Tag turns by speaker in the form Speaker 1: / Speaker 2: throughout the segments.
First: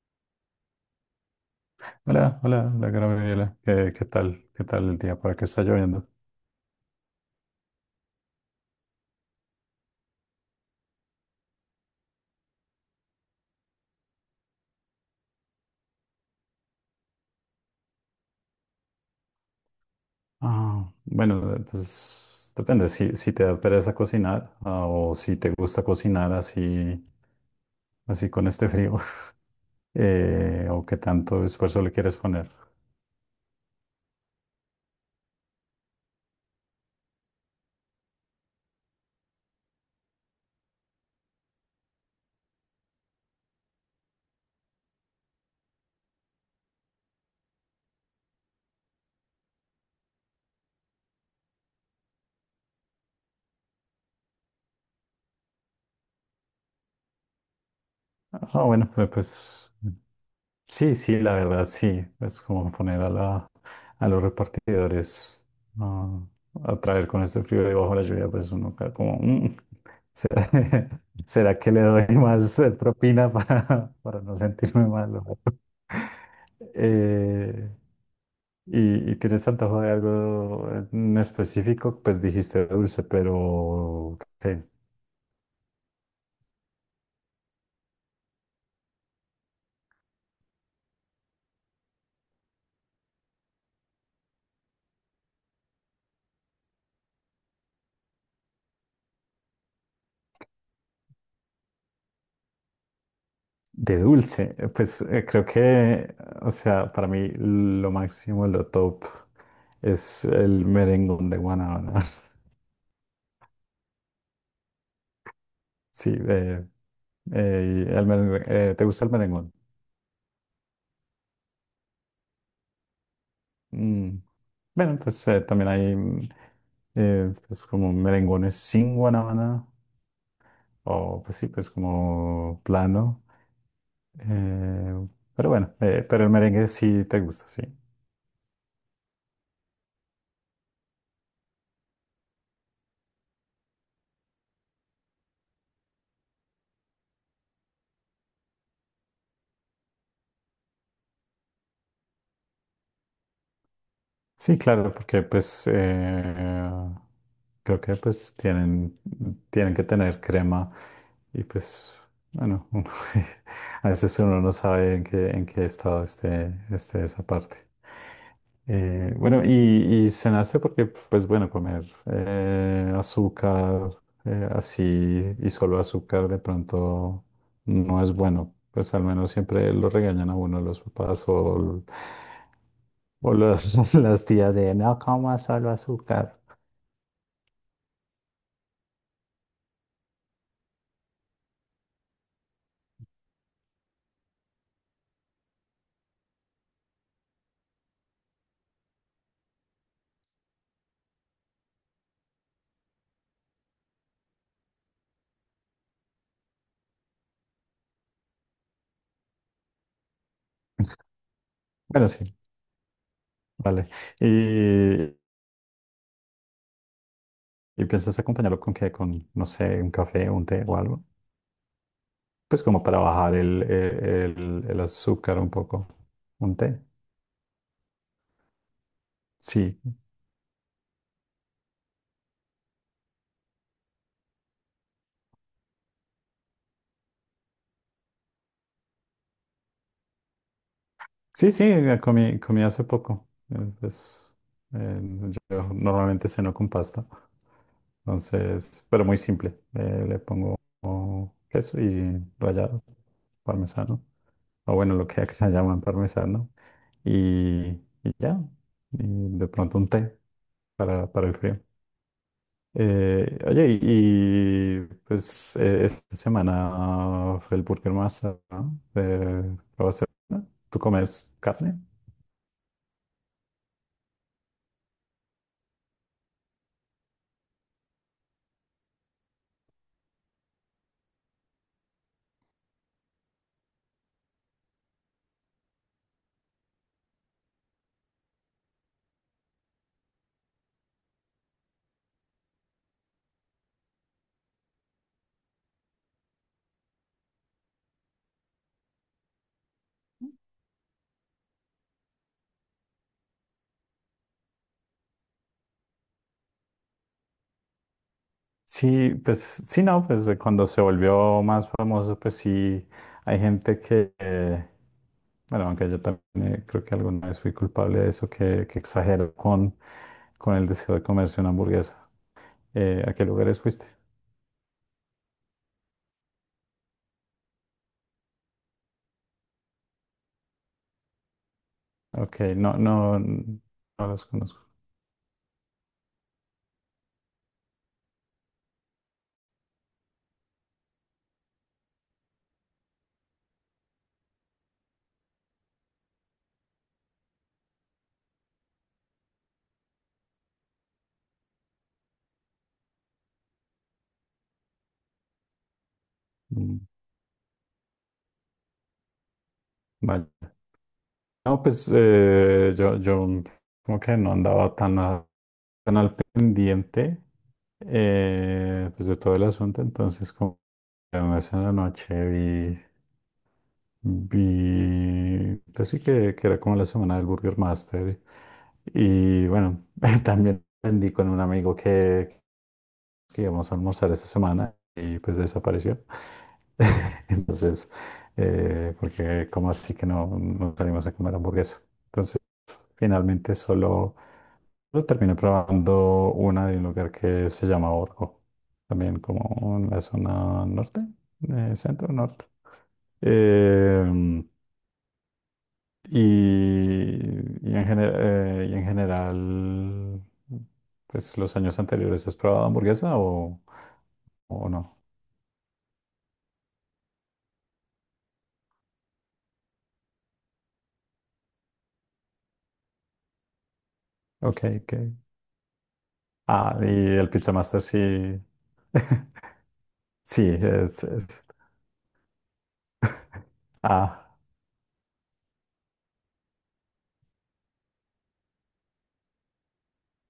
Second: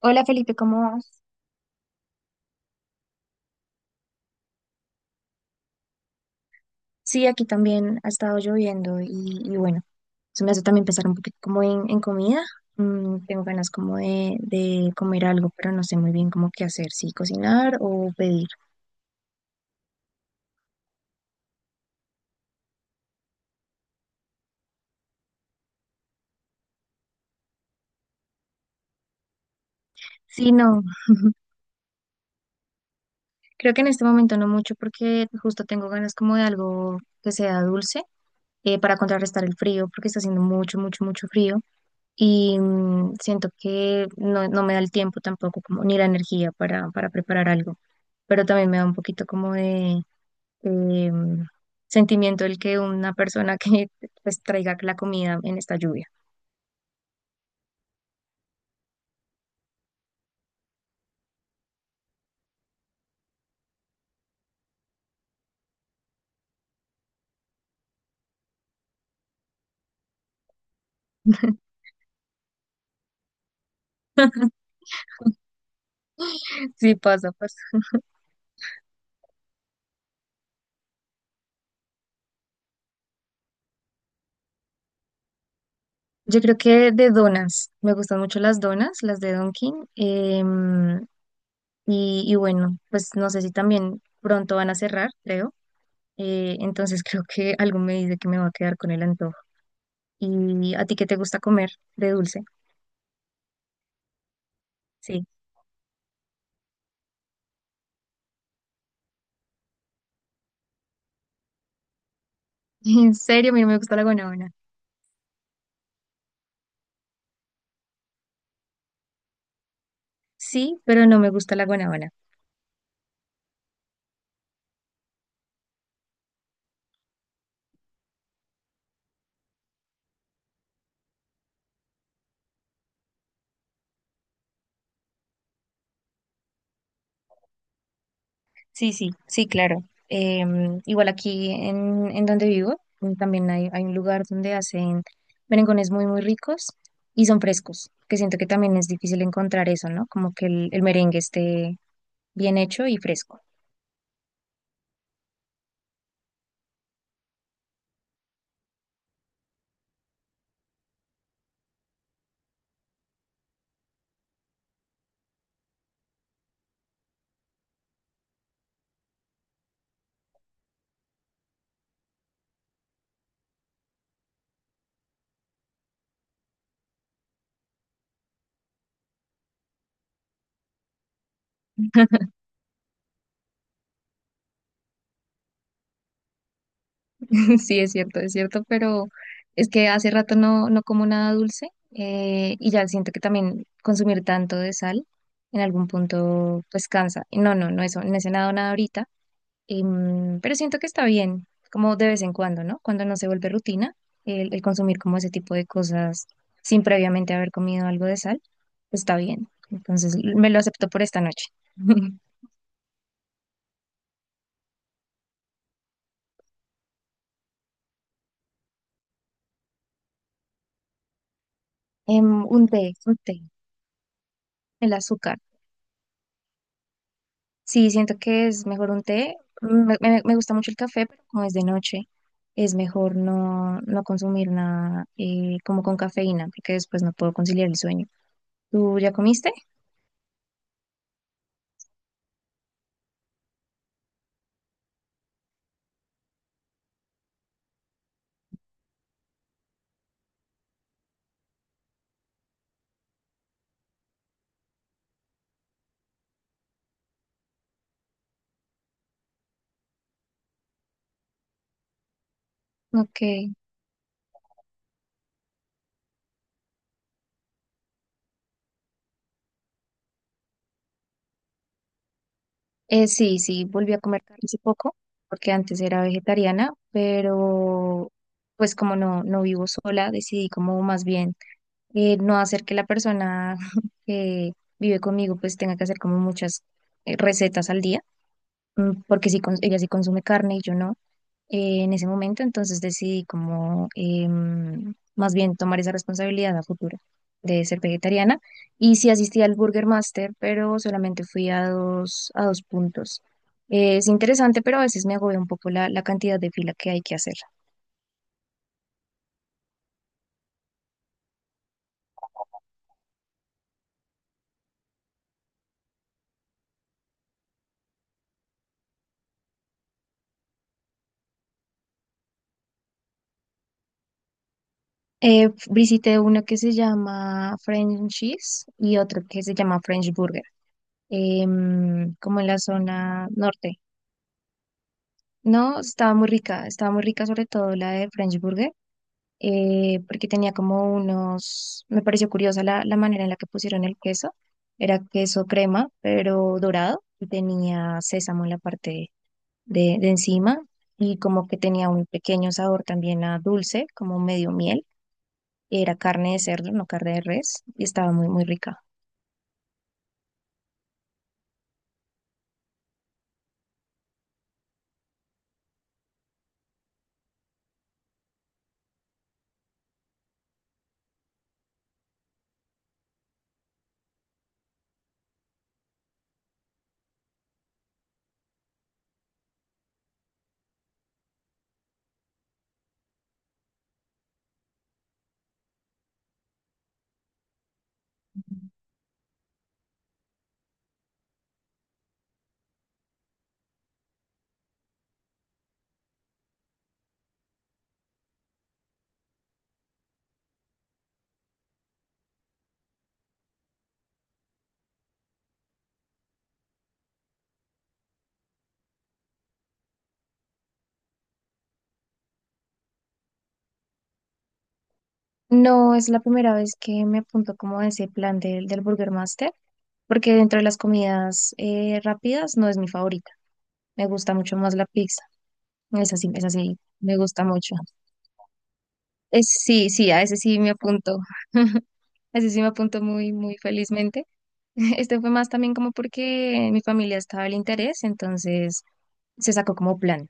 Speaker 1: Hola Felipe, ¿cómo vas?
Speaker 2: Hola, hola, hola, Gabriela. ¿Qué tal? ¿Qué tal el día? ¿Para qué está lloviendo?
Speaker 1: Sí, aquí también ha estado lloviendo y bueno, eso me hace también pensar un poquito como en comida. Tengo ganas como de comer algo, pero no sé muy bien cómo qué hacer, si cocinar o pedir.
Speaker 2: Ah, bueno, pues depende. Si te da pereza cocinar o si te gusta cocinar así, así con este frío
Speaker 1: Sí, no,
Speaker 2: o qué tanto esfuerzo le quieres poner.
Speaker 1: creo que en este momento no mucho porque justo tengo ganas como de algo que sea dulce para contrarrestar el frío porque está haciendo mucho, mucho, mucho frío y siento que no, no me da el tiempo tampoco como ni la energía para preparar algo. Pero también me da un poquito como de, eh, sentimiento el que una persona que pues traiga la comida en esta lluvia.
Speaker 2: Ah, bueno, sí, sí, la verdad, sí. Es como poner a a los repartidores ah, a traer con este frío y bajo la lluvia, pues uno cae como, "Mm, ¿será, será que le doy más propina para, para no sentirme malo?
Speaker 1: Sí, pasa, pasa.
Speaker 2: Eh, y tienes antojo de algo en específico, pues dijiste dulce, pero ¿qué?
Speaker 1: Yo creo que de donas, me gustan mucho las donas, las de Dunkin', y bueno, pues no sé si también pronto van a cerrar, creo. Entonces creo que algo me dice que me va a quedar con el antojo. ¿Y a ti qué te gusta comer de dulce?
Speaker 2: De dulce, pues
Speaker 1: Sí.
Speaker 2: creo que, o sea, para mí lo máximo, lo top es el merengón de guanábana.
Speaker 1: En serio, a mí no me gusta la guanábana.
Speaker 2: Sí, el ¿te gusta el merengón?
Speaker 1: Sí, pero no me gusta la guanábana.
Speaker 2: Mm, bueno, pues también hay pues, como merengones sin guanábana, o pues sí, pues como plano. Eh, pero bueno, pero el merengue sí te gusta, sí.
Speaker 1: Sí, sí, sí, claro. Igual aquí en donde vivo, también hay un lugar donde hacen merengones muy, muy ricos y son frescos, que siento que también es difícil encontrar eso, ¿no? Como que el merengue esté bien hecho y fresco.
Speaker 2: Sí, claro, porque pues creo que pues tienen, tienen que tener crema y pues bueno, uno a veces uno no sabe en qué estado esté, esté esa parte. Bueno, y cenaste porque pues bueno, comer azúcar así y solo azúcar de pronto no es bueno. Pues al menos siempre lo regañan a uno los papás o, las tías de no comas solo azúcar.
Speaker 1: Sí, es cierto, pero es que hace rato no, no como nada dulce y ya siento que también consumir tanto de sal en algún punto pues cansa. Y no, no, no, eso, no he cenado nada ahorita. Pero siento que está bien, como de vez en cuando, ¿no? Cuando no se vuelve rutina, el consumir como ese tipo de cosas sin previamente haber comido algo de sal, está bien. Entonces, me lo acepto por esta noche.
Speaker 2: Bueno, sí, vale. ¿Y, ¿y piensas acompañarlo con qué? Con, no sé, un café, un té o algo.
Speaker 1: Em,
Speaker 2: Pues como para
Speaker 1: un
Speaker 2: bajar
Speaker 1: té,
Speaker 2: el
Speaker 1: el azúcar.
Speaker 2: azúcar un poco. ¿Un té?
Speaker 1: Sí, siento que es mejor un té.
Speaker 2: Sí.
Speaker 1: Me gusta mucho el café, pero como es de noche, es mejor no, no consumir nada como con cafeína, porque después no puedo conciliar el sueño. ¿Tú ya comiste?
Speaker 2: Sí, sí, comí hace poco. Pues, eh, yo normalmente ceno con pasta. Entonces, pero muy simple. Le pongo queso y rallado, parmesano. O bueno, lo que acá llaman parmesano. Y, y ya. Y de pronto un té para el frío.
Speaker 1: Ok.
Speaker 2: Oye, y pues esta semana fue el Burger Master, ¿no? ¿Lo vas a hacer? ¿Tú comes carne?
Speaker 1: Sí, sí, volví a comer carne hace poco, porque antes era vegetariana, pero pues como no, no vivo sola, decidí como más bien no hacer que la persona que vive conmigo pues tenga que hacer como muchas recetas al día, porque sí, ella sí consume carne y yo no. En ese momento, entonces decidí como más bien tomar esa responsabilidad a futuro de ser vegetariana. Y sí asistí al Burger Master, pero solamente fui a dos puntos. Es interesante, pero a veces me agobia un poco la, la cantidad de fila que hay que hacer.
Speaker 2: Sí, pues sí, no, pues cuando se volvió más famoso, pues sí, hay gente que, bueno, aunque yo también creo que alguna vez fui culpable de eso, que exagero con el deseo de comerse una hamburguesa. ¿A qué lugares fuiste?
Speaker 1: Visité uno que se llama French Cheese y otro que se llama French Burger, como
Speaker 2: Ok,
Speaker 1: en la
Speaker 2: no, no,
Speaker 1: zona
Speaker 2: no
Speaker 1: norte.
Speaker 2: los conozco.
Speaker 1: No, estaba muy rica sobre todo la de French Burger porque tenía como unos, me pareció curiosa la, la manera en la que pusieron el queso. Era queso crema, pero dorado, y tenía sésamo en la parte de encima, y como que tenía un pequeño sabor también a dulce, como medio miel. Era carne de cerdo, no
Speaker 2: Mm,
Speaker 1: carne de res, y estaba muy, muy rica.
Speaker 2: vale. No, pues yo como que no andaba tan, tan al pendiente pues de todo el asunto, entonces como que una vez en la noche vi, vi, pues sí que era como la semana del Burger Master y bueno, también aprendí con un amigo que íbamos a almorzar esta semana y pues desapareció. Entonces, porque como así que no, no salimos a comer hamburguesa. Entonces, finalmente solo, solo terminé probando una de un lugar que se llama Orgo, también como en la zona norte, centro norte. Em, y, y en y en general, pues los años anteriores, ¿has probado hamburguesa o no?
Speaker 1: No es la primera vez que me apunto como a ese plan del, del Burger Master, porque dentro de las comidas rápidas no es mi favorita. Me gusta mucho
Speaker 2: Ok,
Speaker 1: más la
Speaker 2: ok.
Speaker 1: pizza. Esa
Speaker 2: Ah,
Speaker 1: sí,
Speaker 2: y
Speaker 1: me
Speaker 2: el
Speaker 1: gusta
Speaker 2: Pizza
Speaker 1: mucho.
Speaker 2: Master sí.
Speaker 1: Es, sí, sí, a ese
Speaker 2: Sí,
Speaker 1: sí me
Speaker 2: es,
Speaker 1: apunto. A ese sí me apunto muy, muy felizmente.
Speaker 2: ah,
Speaker 1: Este fue más también como porque mi familia estaba el interés, entonces se sacó como plan,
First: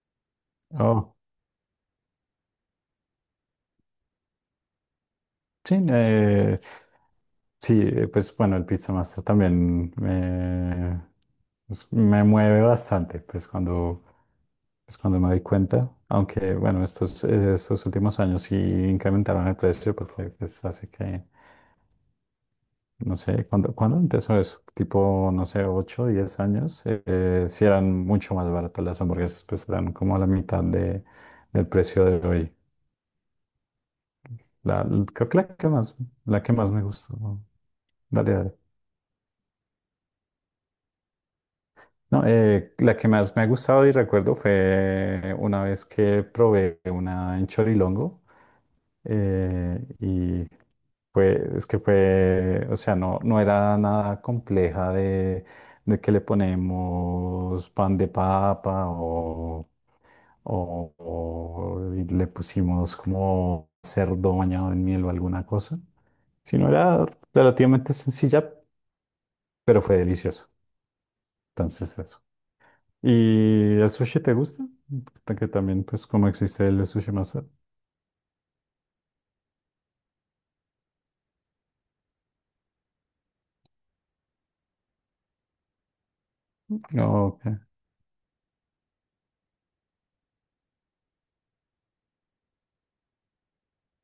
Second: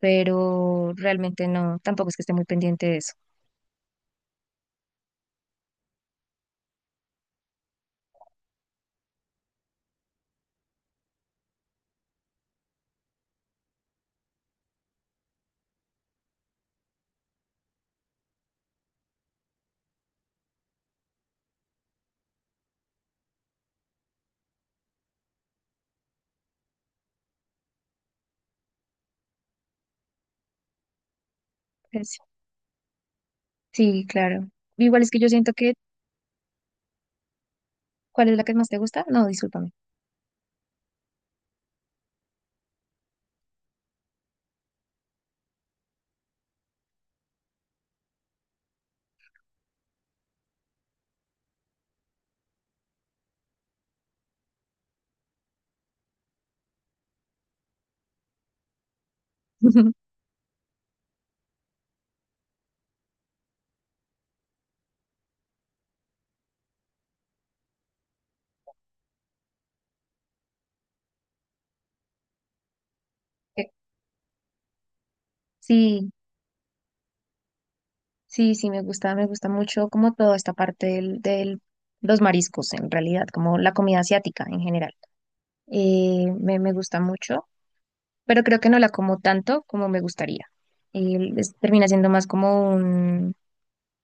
Speaker 1: pero
Speaker 2: oh,
Speaker 1: realmente no, tampoco es que esté muy pendiente de eso.
Speaker 2: sí, sí, pues bueno, el Pizza Master también me, me mueve bastante, pues cuando me doy cuenta. Aunque bueno, estos, estos últimos años sí incrementaron el precio porque pues hace que. No sé, ¿cuándo empezó eso? Tipo, no sé, 8 a 10 años. Sí eran mucho más baratas las hamburguesas, pues eran como a la mitad de, del precio
Speaker 1: Pues,
Speaker 2: de hoy.
Speaker 1: sí, claro.
Speaker 2: La,
Speaker 1: Igual es que yo
Speaker 2: creo que
Speaker 1: siento que
Speaker 2: la que más me gustó. ¿No?
Speaker 1: ¿cuál
Speaker 2: Dale,
Speaker 1: es la que
Speaker 2: dale.
Speaker 1: más te gusta? No, discúlpame.
Speaker 2: No, la que más me ha gustado y recuerdo fue una vez que probé una en Chorilongo y fue, es que fue, o sea, no, no era nada compleja de que le ponemos pan de papa o, o le pusimos como cerdo bañado en miel o alguna cosa, sino era relativamente sencilla, pero fue delicioso. Entonces, eso.
Speaker 1: Eh,
Speaker 2: ¿Y el sushi te gusta? Que también, pues,
Speaker 1: sí,
Speaker 2: como existe el sushi masa.
Speaker 1: sí, sí, me gusta mucho como toda esta parte del los mariscos en realidad, como la comida asiática en general. Me gusta
Speaker 2: Ok.
Speaker 1: mucho, pero creo que no la como tanto como me gustaría. Y termina siendo más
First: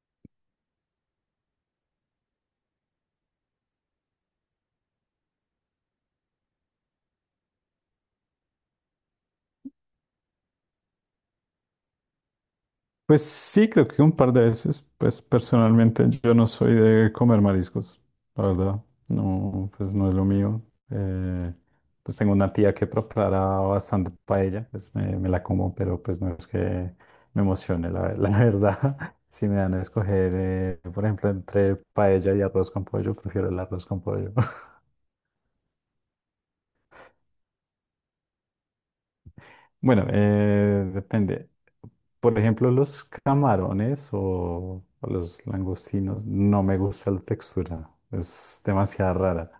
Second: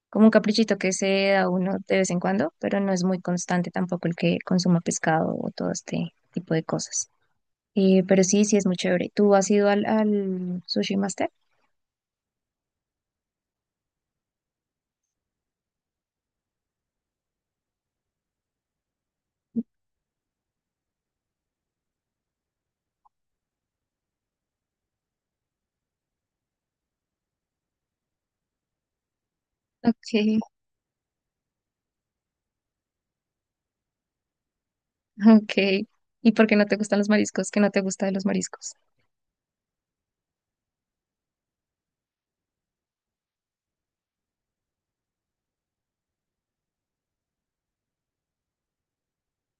Speaker 1: como un caprichito que se da uno de vez en cuando, pero no es muy constante tampoco el que consuma pescado o todo este tipo de cosas. Pero sí, sí es muy chévere. ¿Tú has ido al, al Sushi Master?
Speaker 2: Pues sí, creo que un par de veces. Pues personalmente yo no soy de comer mariscos, la verdad. No, pues no es lo mío. Eh, pues tengo una tía que prepara bastante paella, pues me la como, pero pues no es que me emocione, la verdad. Si me dan a escoger,
Speaker 1: Ok,
Speaker 2: por ejemplo, entre paella y arroz con pollo, prefiero el arroz con pollo.
Speaker 1: ok. ¿Y por qué no te gustan los mariscos? ¿Qué no te gusta de los mariscos?
Speaker 2: Bueno, depende. Por ejemplo, los camarones o los langostinos, no me gusta la textura, es demasiado rara,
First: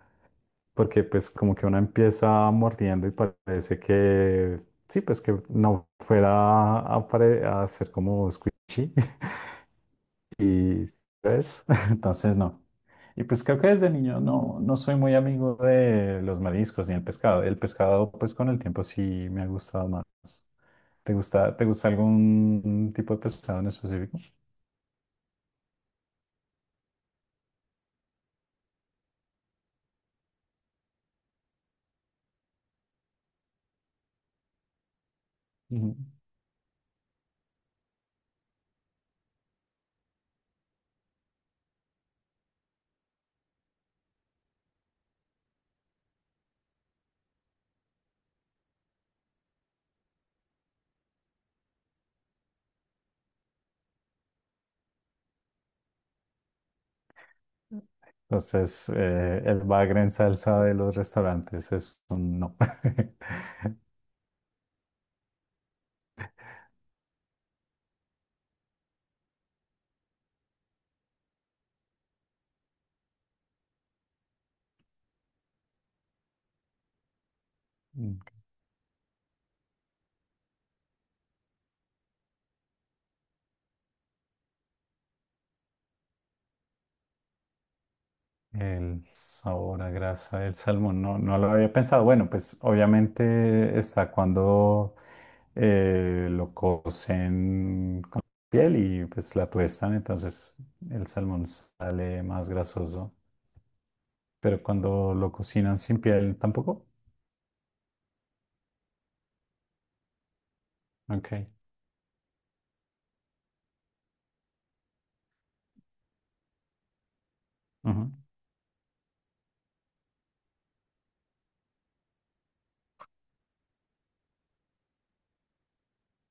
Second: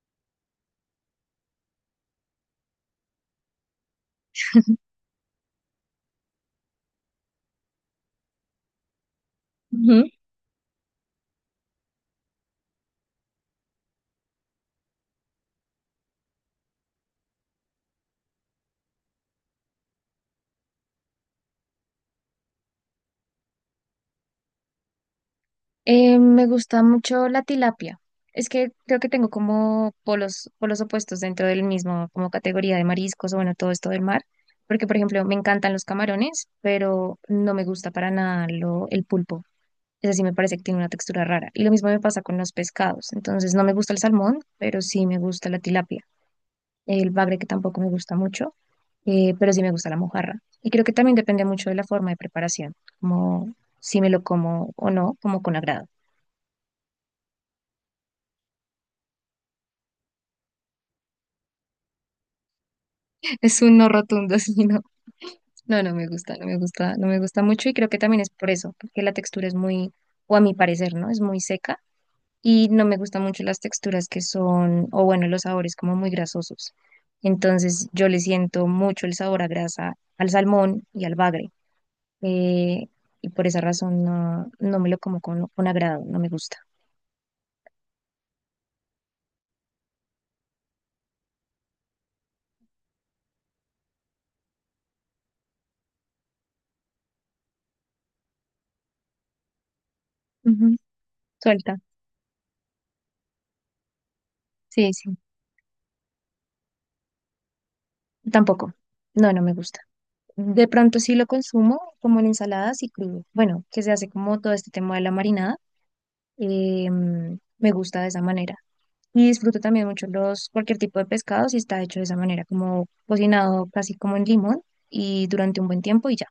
Speaker 2: porque pues como que uno empieza mordiendo y parece que, sí, pues que no fuera a, a ser como squishy y pues, entonces no. Y pues creo que desde niño no, no soy muy amigo de los mariscos ni el pescado. El pescado pues con el tiempo sí me ha gustado más. Te gusta algún tipo de pescado en específico?
Speaker 1: Me gusta mucho la tilapia. Es que creo que tengo como polos, polos opuestos dentro del mismo, como categoría de mariscos o bueno, todo esto del mar. Porque, por ejemplo, me encantan los
Speaker 2: Ujú.
Speaker 1: camarones, pero no me gusta para nada lo, el pulpo. Es así, me parece que tiene una textura rara. Y lo mismo me pasa con los pescados. Entonces, no me gusta el salmón, pero sí me gusta la tilapia. El bagre que tampoco me gusta mucho, pero sí me gusta la mojarra. Y creo que también depende mucho de la forma de preparación, como si me lo como o no, como con agrado.
Speaker 2: Entonces, el bagre en salsa de los restaurantes es un no.
Speaker 1: Es un no rotundo, sí, no. No, no me gusta, no me gusta, no me gusta mucho y creo que también es por eso, porque la textura es muy, o a mi parecer, ¿no? Es muy seca y no me gustan mucho las texturas que son, o bueno, los sabores como muy grasosos. Entonces yo le siento mucho el sabor a grasa al salmón y al bagre. eh, y por esa razón no, no me lo como con agrado, no me gusta.
Speaker 2: El sabor a grasa del salmón, no, no lo había pensado. Bueno, pues obviamente está cuando lo cocen con piel y pues la tuestan, entonces
Speaker 1: Ujú.
Speaker 2: el salmón
Speaker 1: Suelta,
Speaker 2: sale más grasoso. Pero
Speaker 1: sí, sí.
Speaker 2: cuando lo cocinan sin piel, tampoco.
Speaker 1: Tampoco. No, no me gusta. De pronto sí lo
Speaker 2: Ok.
Speaker 1: consumo como en ensaladas y crudo. Bueno, que se hace como todo este tema de la marinada. eh, me gusta de
Speaker 2: Ujú.
Speaker 1: esa manera. Y disfruto también mucho los, cualquier tipo de pescado si está hecho de esa manera, como cocinado casi como en limón y durante un buen tiempo y ya.